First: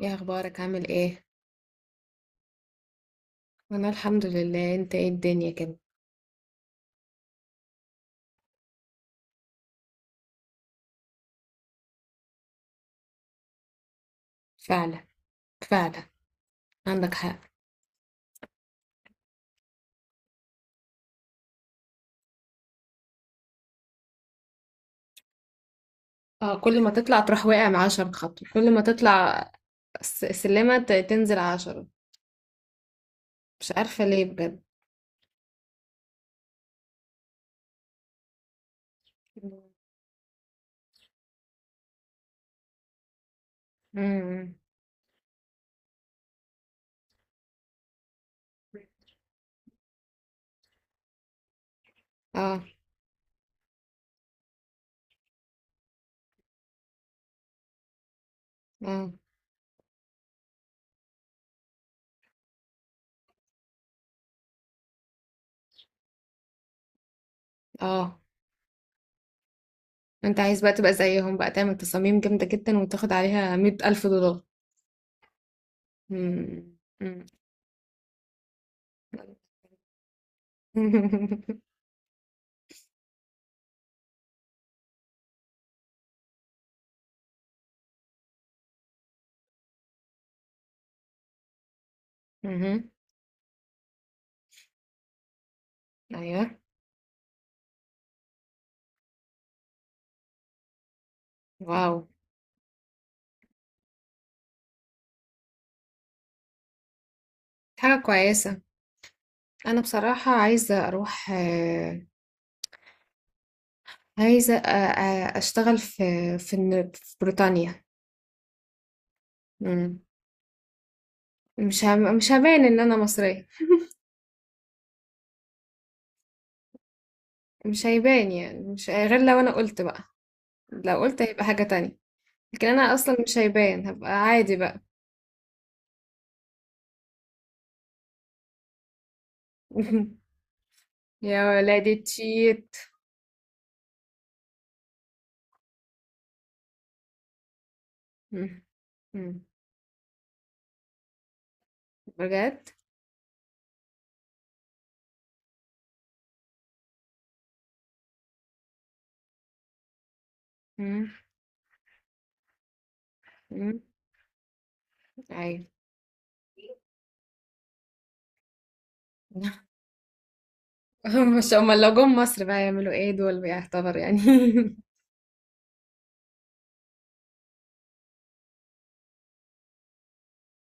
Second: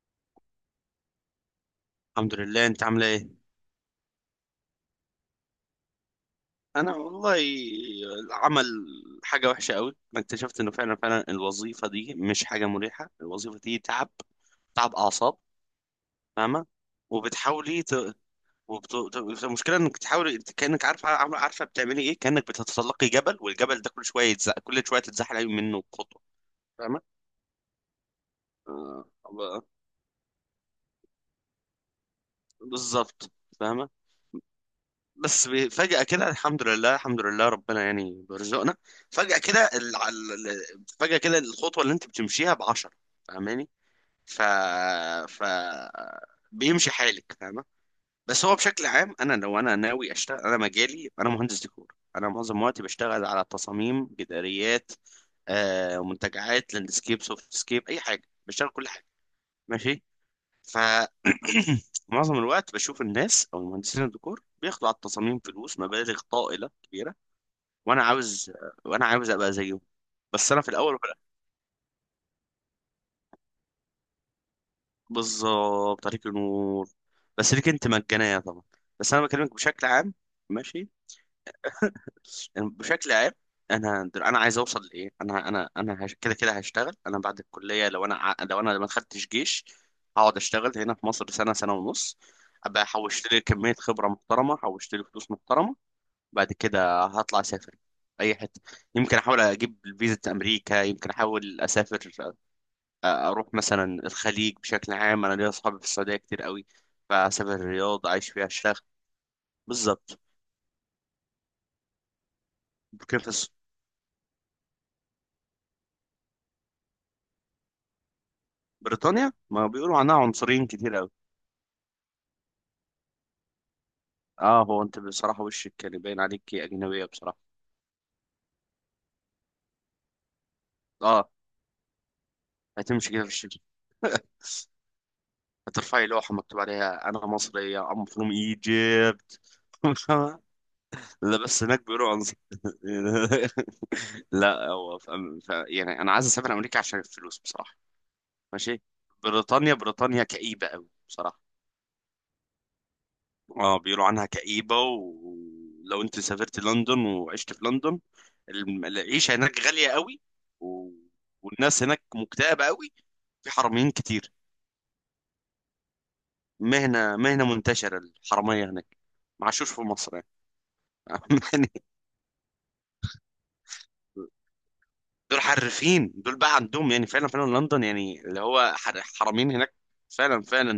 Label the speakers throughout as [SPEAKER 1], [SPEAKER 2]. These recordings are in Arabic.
[SPEAKER 1] ايه اخبارك؟ عامل ايه؟
[SPEAKER 2] الحمد لله. انت عامله ايه؟
[SPEAKER 1] انا الحمد لله. انت ايه الدنيا كده؟
[SPEAKER 2] انا والله، العمل حاجه وحشه قوي. انا اكتشفت انه فعلا فعلا الوظيفه دي مش حاجه مريحه. الوظيفه دي تعب، تعب
[SPEAKER 1] فعلا
[SPEAKER 2] اعصاب،
[SPEAKER 1] فعلا
[SPEAKER 2] فاهمه؟
[SPEAKER 1] عندك حق.
[SPEAKER 2] وبتحاولي ت... وبت... ت- المشكله انك تحاولي. انت كانك عارفه، عارفه بتعملي ايه. كانك بتتسلقي جبل، والجبل ده كل شويه يتزق، كل شويه تتزحلقي منه خطوه.
[SPEAKER 1] اه، كل ما
[SPEAKER 2] فاهمه؟
[SPEAKER 1] تطلع تروح واقع مع 10 خطوة. كل ما
[SPEAKER 2] آه،
[SPEAKER 1] تطلع
[SPEAKER 2] ب-
[SPEAKER 1] سلمة تنزل 10.
[SPEAKER 2] بالظبط.
[SPEAKER 1] مش
[SPEAKER 2] فاهمه؟
[SPEAKER 1] عارفة ليه بجد.
[SPEAKER 2] فجأة كده الحمد لله، الحمد لله، ربنا يعني بيرزقنا. فجأة كده فجأة كده الخطوة اللي انت بتمشيها بعشرة. فاهماني؟ ف
[SPEAKER 1] امم.
[SPEAKER 2] ف بيمشي حالك، فاهمة؟ بس هو بشكل عام، لو انا ناوي اشتغل، انا مجالي، انا مهندس ديكور، انا معظم
[SPEAKER 1] اه.
[SPEAKER 2] وقتي بشتغل على تصاميم جداريات، آه، منتجعات، لاندسكيب، سوفت سكيب، اي حاجة. بشتغل كل حاجة.
[SPEAKER 1] اه.
[SPEAKER 2] ماشي. ف معظم الوقت بشوف الناس او مهندسين الديكور بياخدوا على التصاميم فلوس، مبالغ طائله كبيره. وانا
[SPEAKER 1] اه.
[SPEAKER 2] عاوز، وانا عاوز ابقى زيهم.
[SPEAKER 1] انت
[SPEAKER 2] بس
[SPEAKER 1] عايز
[SPEAKER 2] انا في
[SPEAKER 1] بقى تبقى
[SPEAKER 2] الاول وفي
[SPEAKER 1] زيهم
[SPEAKER 2] الآخر-
[SPEAKER 1] بقى، تعمل تصاميم جامدة جدا وتاخد عليها 100 ألف دولار.
[SPEAKER 2] بالظبط، عليك
[SPEAKER 1] امم
[SPEAKER 2] نور.
[SPEAKER 1] امم
[SPEAKER 2] بس ليك انت مجانيه طبعا. بس انا بكلمك بشكل عام، ماشي؟ يعني بشكل عام. انا عايز اوصل لايه. كده كده هشتغل انا بعد الكليه، لو انا ما خدتش جيش، هقعد اشتغل هنا في مصر سنه، سنه ونص. ابقى
[SPEAKER 1] مهم.
[SPEAKER 2] حوشت لي كميه خبره محترمه، حوشت لي فلوس محترمه.
[SPEAKER 1] ايوه.
[SPEAKER 2] بعد كده هطلع اسافر اي حته. يمكن احاول اجيب فيزا امريكا، يمكن احاول
[SPEAKER 1] واو.
[SPEAKER 2] اسافر. اروح مثلا الخليج. بشكل عام انا ليا اصحابي في السعوديه كتير قوي، فاسافر
[SPEAKER 1] حاجة
[SPEAKER 2] الرياض، عايش فيها
[SPEAKER 1] كويسة.
[SPEAKER 2] الشيخ.
[SPEAKER 1] انا
[SPEAKER 2] بالظبط.
[SPEAKER 1] بصراحة عايزة اروح آه.
[SPEAKER 2] كيف في الس-
[SPEAKER 1] عايزة أشتغل في في بريطانيا.
[SPEAKER 2] بريطانيا ما بيقولوا
[SPEAKER 1] مم.
[SPEAKER 2] عنها عنصريين كتير قوي.
[SPEAKER 1] مش هبان إن أنا مصرية.
[SPEAKER 2] اه، هو انت بصراحه وشك كان باين عليكي اجنبيه بصراحه.
[SPEAKER 1] مش هيبان يعني، مش غير لو أنا قلت بقى. لو قلت
[SPEAKER 2] اه،
[SPEAKER 1] هيبقى حاجة تانية. لكن أنا
[SPEAKER 2] هتمشي
[SPEAKER 1] أصلا
[SPEAKER 2] كده في
[SPEAKER 1] مش
[SPEAKER 2] الشارع،
[SPEAKER 1] هيبان، هبقى عادي بقى.
[SPEAKER 2] هترفعي لوحه مكتوب عليها انا مصريه، ام فروم ايجيبت. لا
[SPEAKER 1] يا
[SPEAKER 2] بس هناك
[SPEAKER 1] ولادي
[SPEAKER 2] بيقولوا عنصر.
[SPEAKER 1] تشيت.
[SPEAKER 2] لا هو يعني انا عايز اسافر امريكا عشان الفلوس بصراحه.
[SPEAKER 1] مم.
[SPEAKER 2] ماشي.
[SPEAKER 1] مم.
[SPEAKER 2] بريطانيا، بريطانيا كئيبه قوي بصراحه.
[SPEAKER 1] بجد؟
[SPEAKER 2] اه، بيقولوا عنها كئيبه. ولو انت سافرت لندن وعشت في لندن، العيشه هناك غاليه قوي، و...
[SPEAKER 1] مم.
[SPEAKER 2] والناس هناك مكتئبه قوي. في
[SPEAKER 1] مم.
[SPEAKER 2] حراميين كتير.
[SPEAKER 1] أيوة.
[SPEAKER 2] مهنه، مهنه منتشره الحراميه هناك. ما عاشوش في مصر يعني.
[SPEAKER 1] مش
[SPEAKER 2] يعني
[SPEAKER 1] هما لو جم مصر بقى يعملوا ايه؟ دول بيعتبر يعني.
[SPEAKER 2] دول حرفين، دول بقى عندهم، يعني فعلا فعلا لندن، يعني اللي هو حرامين هناك، فعلا فعلا.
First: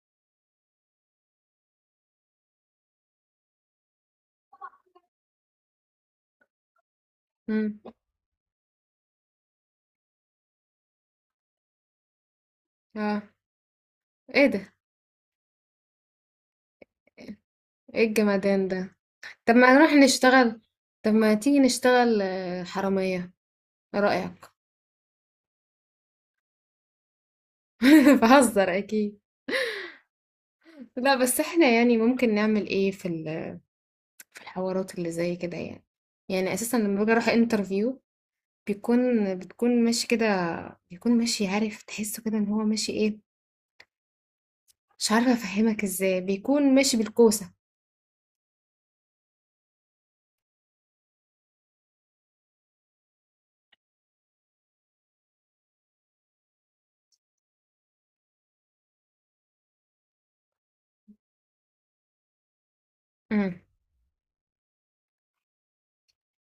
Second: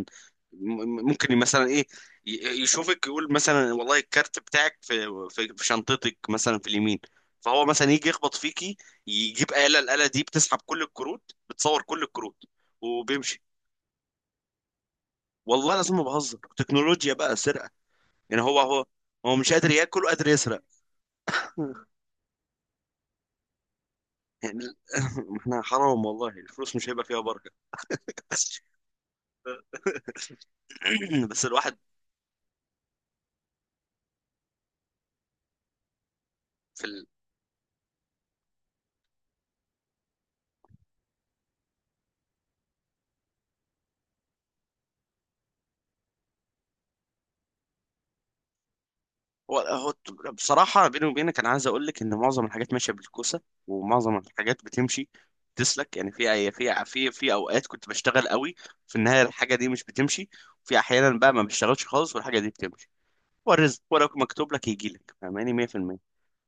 [SPEAKER 2] ممكن مثلا ايه، يشوفك يقول مثلا، والله الكارت بتاعك في شنطتك مثلا في اليمين، فهو
[SPEAKER 1] مم.
[SPEAKER 2] مثلا يجي يخبط فيكي، يجيب آلة. الآلة دي بتسحب كل الكروت، بتصور كل الكروت
[SPEAKER 1] اه.
[SPEAKER 2] وبيمشي.
[SPEAKER 1] ايه ده؟
[SPEAKER 2] والله لازم، ما بهزر، تكنولوجيا بقى، سرقة.
[SPEAKER 1] ايه
[SPEAKER 2] يعني هو
[SPEAKER 1] الجمدان
[SPEAKER 2] هو
[SPEAKER 1] ده؟
[SPEAKER 2] هو مش
[SPEAKER 1] طب
[SPEAKER 2] قادر
[SPEAKER 1] ما نروح
[SPEAKER 2] ياكل وقادر
[SPEAKER 1] نشتغل.
[SPEAKER 2] يسرق.
[SPEAKER 1] طب ما تيجي نشتغل آه، حرامية. ايه رأيك؟
[SPEAKER 2] يعني ال- احنا حرام والله، الفلوس مش هيبقى فيها بركة.
[SPEAKER 1] بهزر اكيد. لا بس
[SPEAKER 2] بس
[SPEAKER 1] احنا
[SPEAKER 2] الواحد.
[SPEAKER 1] يعني ممكن نعمل ايه في في الحوارات اللي زي كده يعني؟ يعني اساسا
[SPEAKER 2] في
[SPEAKER 1] لما
[SPEAKER 2] ال...
[SPEAKER 1] باجي اروح انترفيو بتكون ماشي كده. بيكون ماشي، عارف، تحسه كده ان هو ماشي ايه. مش عارفة افهمك ازاي، بيكون ماشي بالكوسة.
[SPEAKER 2] هو بصراحة، بيني وبينك، أنا عايز أقول لك إن معظم الحاجات ماشية بالكوسة، ومعظم الحاجات بتمشي، تسلك يعني. في أوقات كنت بشتغل قوي، في النهاية الحاجة دي مش بتمشي. وفي أحيانا بقى ما بشتغلش خالص، والحاجة دي بتمشي. هو
[SPEAKER 1] امم.
[SPEAKER 2] الرزق ولو مكتوب لك يجي لك، فاهماني؟ 100%.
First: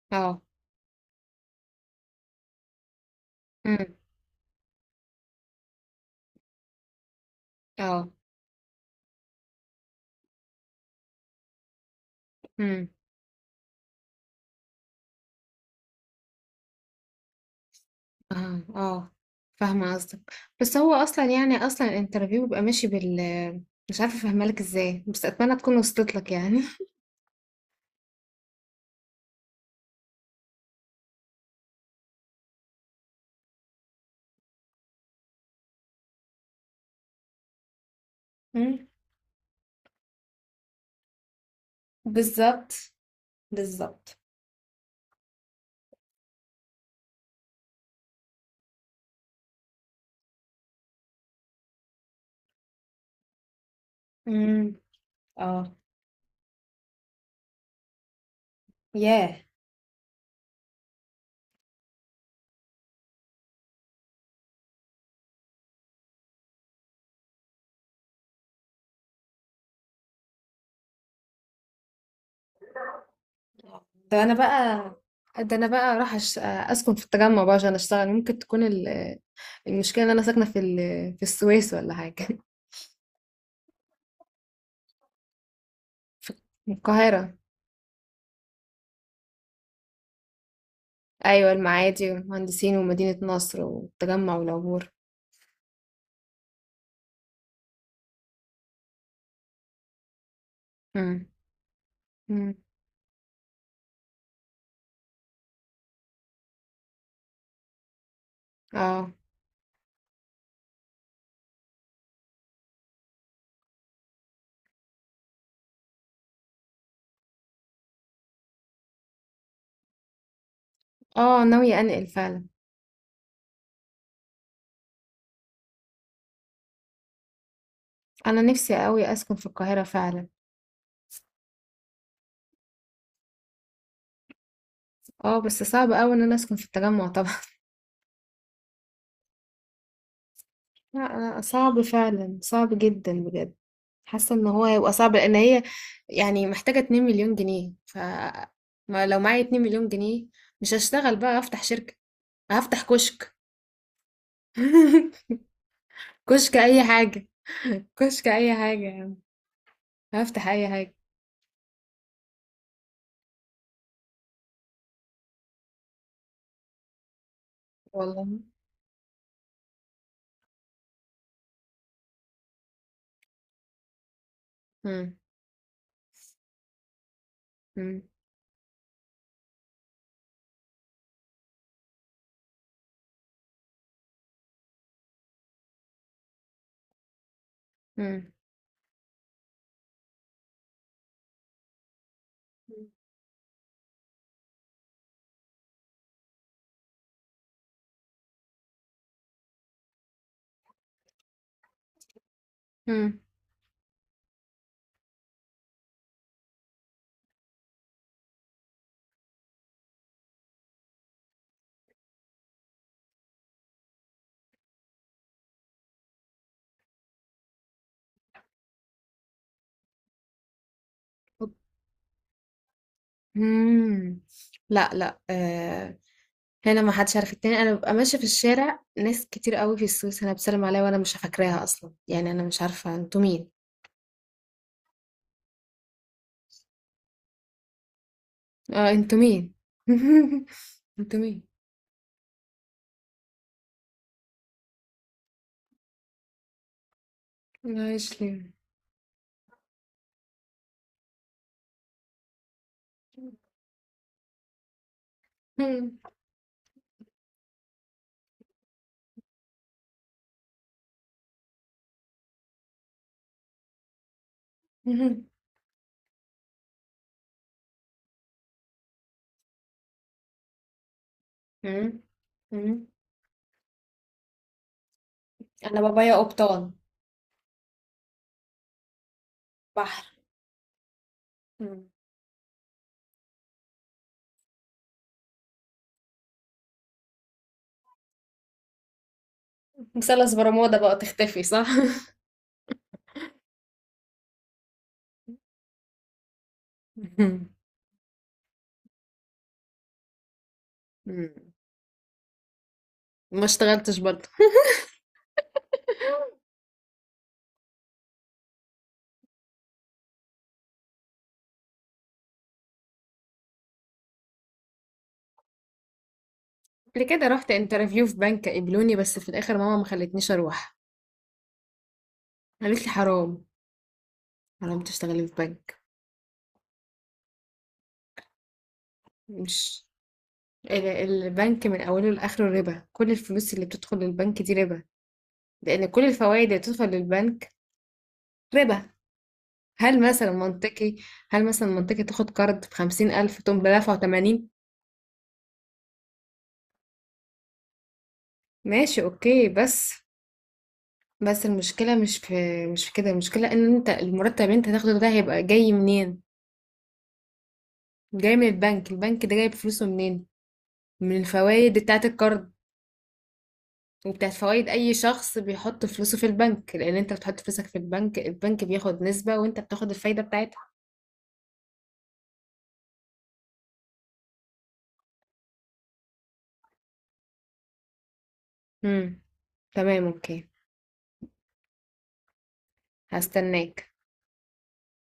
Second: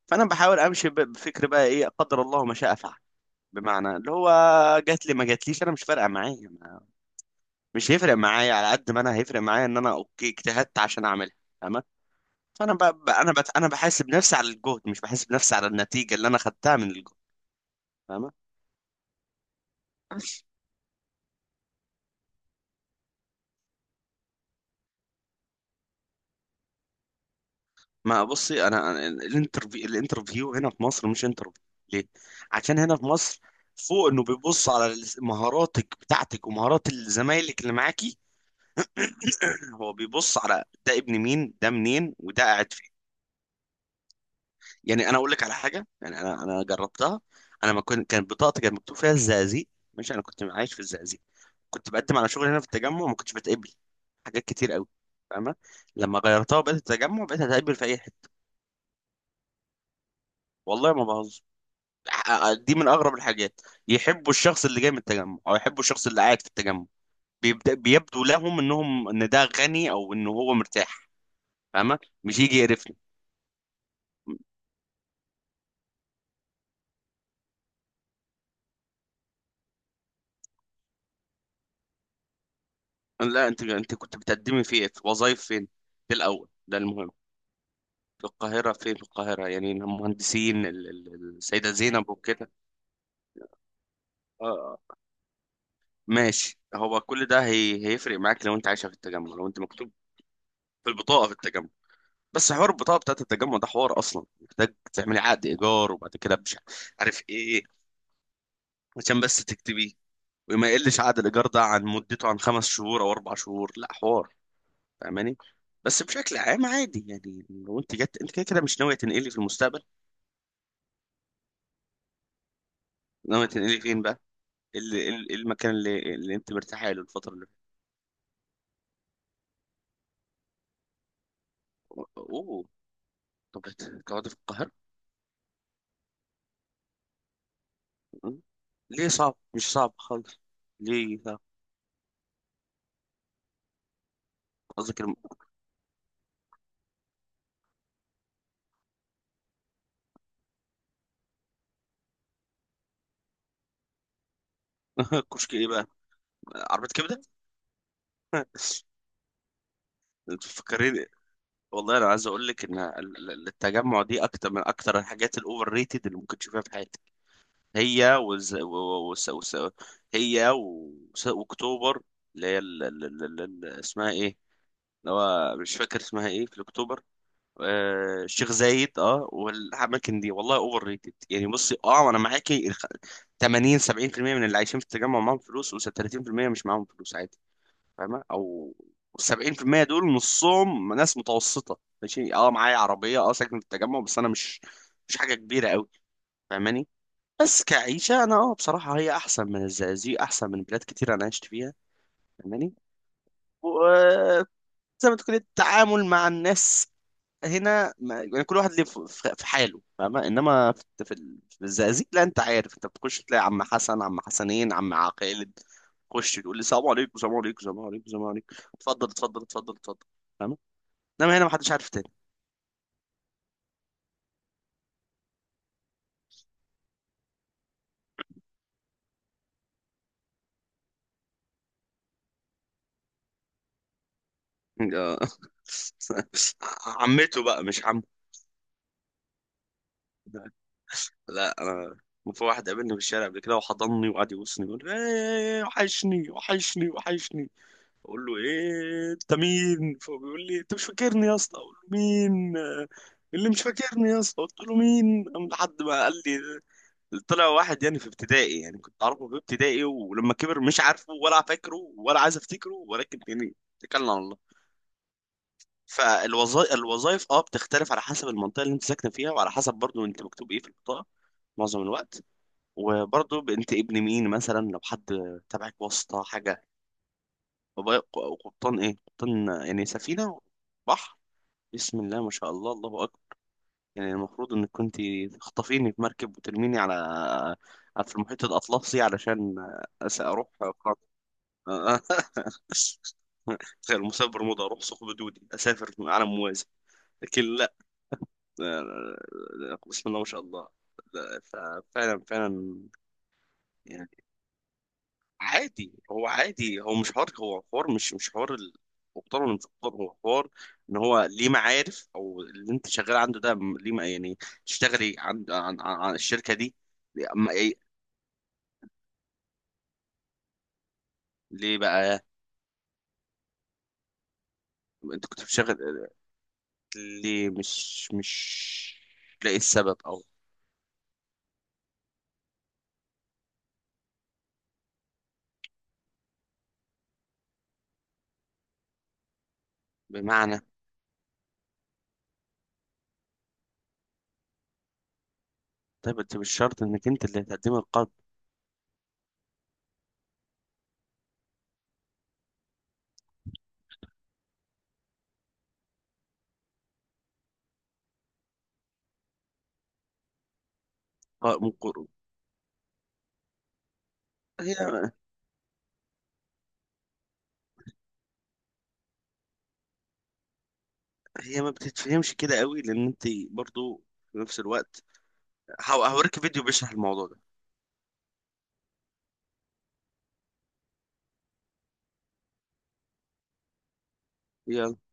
[SPEAKER 2] فأنا
[SPEAKER 1] اه.
[SPEAKER 2] بحاول أمشي، بفكر بقى، إيه قدر الله ما شاء فعل.
[SPEAKER 1] امم.
[SPEAKER 2] بمعنى اللي هو جات لي، ما جاتليش، أنا مش فارقة معايا. مش
[SPEAKER 1] اه.
[SPEAKER 2] هيفرق معايا على قد ما أنا هيفرق معايا إن أنا، أوكي، اجتهدت عشان أعملها. فانا انا بحاسب نفسي على الجهد، مش بحاسب نفسي على النتيجه اللي انا خدتها من الجهد. فاهمه؟
[SPEAKER 1] آه، آه، فاهمة قصدك. بس هو أصلًا يعني أصلًا الinterview بيبقى ماشي بال، مش عارفة أفهمها لك إزاي، بس أتمنى تكون وصلت لك يعني.
[SPEAKER 2] ما بصي، أنا الانترفيو، الانترفيو هنا في مصر مش انترفيو. ليه؟ عشان هنا في مصر، فوق انه بيبص على مهاراتك بتاعتك ومهارات زمايلك اللي معاكي،
[SPEAKER 1] إمم.
[SPEAKER 2] هو بيبص على ده ابن مين، ده منين، وده
[SPEAKER 1] بالضبط،
[SPEAKER 2] قاعد فين.
[SPEAKER 1] بالضبط.
[SPEAKER 2] يعني انا اقول لك على حاجه، يعني انا جربتها. انا ما كنت كانت بطاقتي كان مكتوب فيها الزقازيق، مش انا كنت عايش في الزقازيق. كنت بقدم على شغل هنا في التجمع، ما كنتش بتقبل حاجات كتير
[SPEAKER 1] إمم.
[SPEAKER 2] قوي. فاهمة؟
[SPEAKER 1] آه.
[SPEAKER 2] لما غيرتها وبقيت التجمع، بقيت هتقبل في اي حته.
[SPEAKER 1] ياه!
[SPEAKER 2] والله ما بهزر. دي من اغرب الحاجات. يحبوا الشخص اللي جاي من التجمع، او يحبوا الشخص اللي قاعد في التجمع. بيبدأ بيبدو لهم انهم، ان ده غني او ان هو مرتاح، فاهمة؟ مش يجي يقرفني.
[SPEAKER 1] ده أنا بقى، ده أنا بقى أروح أش أسكن في التجمع بقى عشان أشتغل. ممكن تكون ال، المشكلة إن أنا ساكنة في ال، في السويس والّا حاجة،
[SPEAKER 2] لا، انت كنت بتقدمي في ايه؟ في وظايف فين؟ في الاول
[SPEAKER 1] من
[SPEAKER 2] ده المهم.
[SPEAKER 1] القاهرة.
[SPEAKER 2] في القاهرة فين؟ في القاهرة يعني المهندسين،
[SPEAKER 1] أيوه،
[SPEAKER 2] السيدة زينب
[SPEAKER 1] المعادي
[SPEAKER 2] وكده.
[SPEAKER 1] والمهندسين ومدينة نصر والتجمع
[SPEAKER 2] اه، آه.
[SPEAKER 1] والعبور.
[SPEAKER 2] ماشي. هو كل ده هيفرق معاك لو انت عايشه في التجمع، لو انت مكتوب في
[SPEAKER 1] إمم.
[SPEAKER 2] البطاقه في التجمع. بس
[SPEAKER 1] إمم.
[SPEAKER 2] حوار البطاقه بتاعت التجمع ده حوار اصلا، محتاج تعملي عقد ايجار، وبعد كده مش عارف ايه،
[SPEAKER 1] آه.
[SPEAKER 2] عشان بس تكتبيه. وما يقلش عقد الايجار ده عن مدته عن 5 شهور او 4 شهور، لا حوار. فاهماني؟ بس بشكل عام عادي يعني، لو انت جت، انت كده كده مش ناويه تنقلي في المستقبل.
[SPEAKER 1] آه. ناوية أنقل فعلًا.
[SPEAKER 2] ناويه تنقلي فين بقى؟ ايه ايه المكان اللي انت مرتاحه له الفتره اللي فاتت؟
[SPEAKER 1] انا نفسي قوي اسكن في القاهره فعلا.
[SPEAKER 2] اوه. طب تقعدي في القاهره.
[SPEAKER 1] اه بس صعب قوي ان انا اسكن في التجمع طبعا.
[SPEAKER 2] ليه صعب؟ مش صعب خالص.
[SPEAKER 1] لا
[SPEAKER 2] ليه صعب؟
[SPEAKER 1] أنا صعب فعلا، صعب جدا بجد. حاسه ان هو هيبقى
[SPEAKER 2] قصدك
[SPEAKER 1] صعب لان هي يعني محتاجه 2 مليون جنيه. ف ما لو معايا 2 مليون جنيه مش هشتغل بقى، افتح شركه. هفتح كشك.
[SPEAKER 2] كشك ايه بقى؟
[SPEAKER 1] كشك اي
[SPEAKER 2] عربية كبدة.
[SPEAKER 1] حاجه. كشك اي حاجه يعني.
[SPEAKER 2] انت
[SPEAKER 1] هفتح اي حاجه.
[SPEAKER 2] فكرين. والله انا عايز اقول لك ان التجمع دي اكتر من اكتر الحاجات الاوفر ريتد اللي ممكن تشوفها في حياتك. هي
[SPEAKER 1] والله.
[SPEAKER 2] وز... و... و... وس... وس... هي واكتوبر. اللي هي اسمها ايه، اللي
[SPEAKER 1] امم
[SPEAKER 2] هو مش فاكر اسمها ايه في اكتوبر، آه، الشيخ زايد. اه، والاماكن دي والله اوفر ريتد. يعني بصي، اه انا معاكي. 80، 70% من اللي عايشين في التجمع معاهم فلوس، و30% مش معاهم فلوس عادي. فاهمه؟
[SPEAKER 1] امم
[SPEAKER 2] او 70% دول نصهم ناس متوسطه، ماشي. اه معايا عربيه، اه ساكن في التجمع، بس انا مش، مش حاجه كبيره قوي، فاهماني؟ بس كعيشه انا، اه بصراحه هي احسن من الزقازيق، احسن من بلاد كتير انا عشت فيها،
[SPEAKER 1] امم
[SPEAKER 2] فاهماني؟ زي ما تكون التعامل مع الناس هنا، ما يعني كل واحد ليه في حاله، فاهمة؟ انما في الزقازيق لا، انت عارف، انت بتخش تلاقي عم حسن، عم حسنين، عم عقيل، تخش تقول لي السلام عليكم، السلام عليكم، السلام عليكم، السلام عليكم، اتفضل، اتفضل، اتفضل، اتفضل، فاهمة؟ انما هنا ما حدش عارف تاني.
[SPEAKER 1] امم لا آه، لا ما حدش عارف التاني. انا ببقى ماشيه في الشارع ناس كتير قوي في السويس انا بسلم عليها وانا مش فاكراها اصلا، يعني انا مش عارفه انتوا مين.
[SPEAKER 2] آه. عمته بقى مش عمه.
[SPEAKER 1] اه، انتوا مين؟ انتوا مين؟
[SPEAKER 2] لا انا، في واحد قابلني في الشارع قبل كده وحضني وقعد يبوسني يقول لي، ايه، إيه، إيه، وحشني، وحشني، وحشني.
[SPEAKER 1] عايش
[SPEAKER 2] بقول له
[SPEAKER 1] ليه؟
[SPEAKER 2] ايه انت مين، فهو بيقول لي انت مش فاكرني يا اسطى، اقول له مين آه، اللي مش فاكرني يا اسطى، قلت له مين، قام لحد
[SPEAKER 1] مم.
[SPEAKER 2] ما قال لي، طلع واحد يعني في ابتدائي، يعني كنت اعرفه في ابتدائي، ولما كبر مش عارفه ولا فاكره ولا عايز افتكره، ولكن يعني اتكلنا على الله.
[SPEAKER 1] مم.
[SPEAKER 2] فالوظائف، الوظائف اه بتختلف على حسب المنطقه اللي انت ساكنه فيها، وعلى حسب برضو انت مكتوب ايه في البطاقه معظم
[SPEAKER 1] مم.
[SPEAKER 2] الوقت.
[SPEAKER 1] مم.
[SPEAKER 2] وبرضو انت ابن مين، مثلا لو حد تبعك،
[SPEAKER 1] انا بابايا
[SPEAKER 2] واسطه، حاجه.
[SPEAKER 1] قبطان.
[SPEAKER 2] وقبطان ايه؟ قبطان يعني
[SPEAKER 1] بحر.
[SPEAKER 2] سفينة، بحر.
[SPEAKER 1] مم.
[SPEAKER 2] بسم الله ما شاء الله، الله أكبر. يعني المفروض انك كنت تخطفيني في مركب وترميني في المحيط الأطلسي، علشان
[SPEAKER 1] مثلث
[SPEAKER 2] أروح
[SPEAKER 1] برمودا بقى
[SPEAKER 2] فرنسا.
[SPEAKER 1] تختفي صح؟
[SPEAKER 2] غير مسافر برمودا، أروح ثقب دودي، أسافر عالم موازي. لكن لا. آه، آه، آه، بسم الله ما شاء الله.
[SPEAKER 1] مم.
[SPEAKER 2] لا، ففعلا فعلا.
[SPEAKER 1] ما اشتغلتش
[SPEAKER 2] يعني
[SPEAKER 1] برضه.
[SPEAKER 2] عادي، هو عادي، هو مش حوار، هو حوار، مش حوار مقتدر ولا مش مقتدر. هو حوار ان هو ليه معارف، او اللي انت شغال عنده ده، ليه يعني تشتغلي عن الشركه دي.
[SPEAKER 1] قبل كده
[SPEAKER 2] ليه
[SPEAKER 1] رحت
[SPEAKER 2] أما إيه-
[SPEAKER 1] انترفيو في بنك، قبلوني بس في الاخر ماما ما خلتنيش اروح.
[SPEAKER 2] ليه بقى؟
[SPEAKER 1] قالت لي حرام. حرام
[SPEAKER 2] انت
[SPEAKER 1] تشتغلي في
[SPEAKER 2] كنت بتشتغل؟
[SPEAKER 1] بنك.
[SPEAKER 2] ليه مش لاقي
[SPEAKER 1] مش
[SPEAKER 2] السبب؟ او
[SPEAKER 1] البنك من أوله لآخره ربا؟ كل الفلوس اللي بتدخل للبنك دي ربا. لأن كل الفوائد اللي بتدخل للبنك ربا. هل مثلا
[SPEAKER 2] بمعنى.
[SPEAKER 1] منطقي، هل مثلا منطقي تاخد قرض بخمسين ألف تقوم بدافعه 80؟
[SPEAKER 2] طيب انت مش شرط انك انت اللي هتقدمي القرض.
[SPEAKER 1] ماشي أوكي. بس، بس المشكلة مش في، مش في كده. المشكلة إن أنت المرتب اللي أنت هتاخده ده هيبقى جاي منين؟ جاي من البنك. البنك ده جايب فلوسه منين؟ من
[SPEAKER 2] من
[SPEAKER 1] الفوائد بتاعة
[SPEAKER 2] قرض.
[SPEAKER 1] القرض وبتاعت فوائد اي
[SPEAKER 2] هي
[SPEAKER 1] شخص بيحط فلوسه في البنك. لان انت بتحط فلوسك في البنك، البنك بياخد نسبة وانت بتاخد الفايدة بتاعتها.
[SPEAKER 2] هي ما بتتفهمش كده قوي، لان انت برضو في نفس الوقت، هوريك فيديو بيشرح الموضوع
[SPEAKER 1] امم. تمام اوكي. هستناك.
[SPEAKER 2] ده.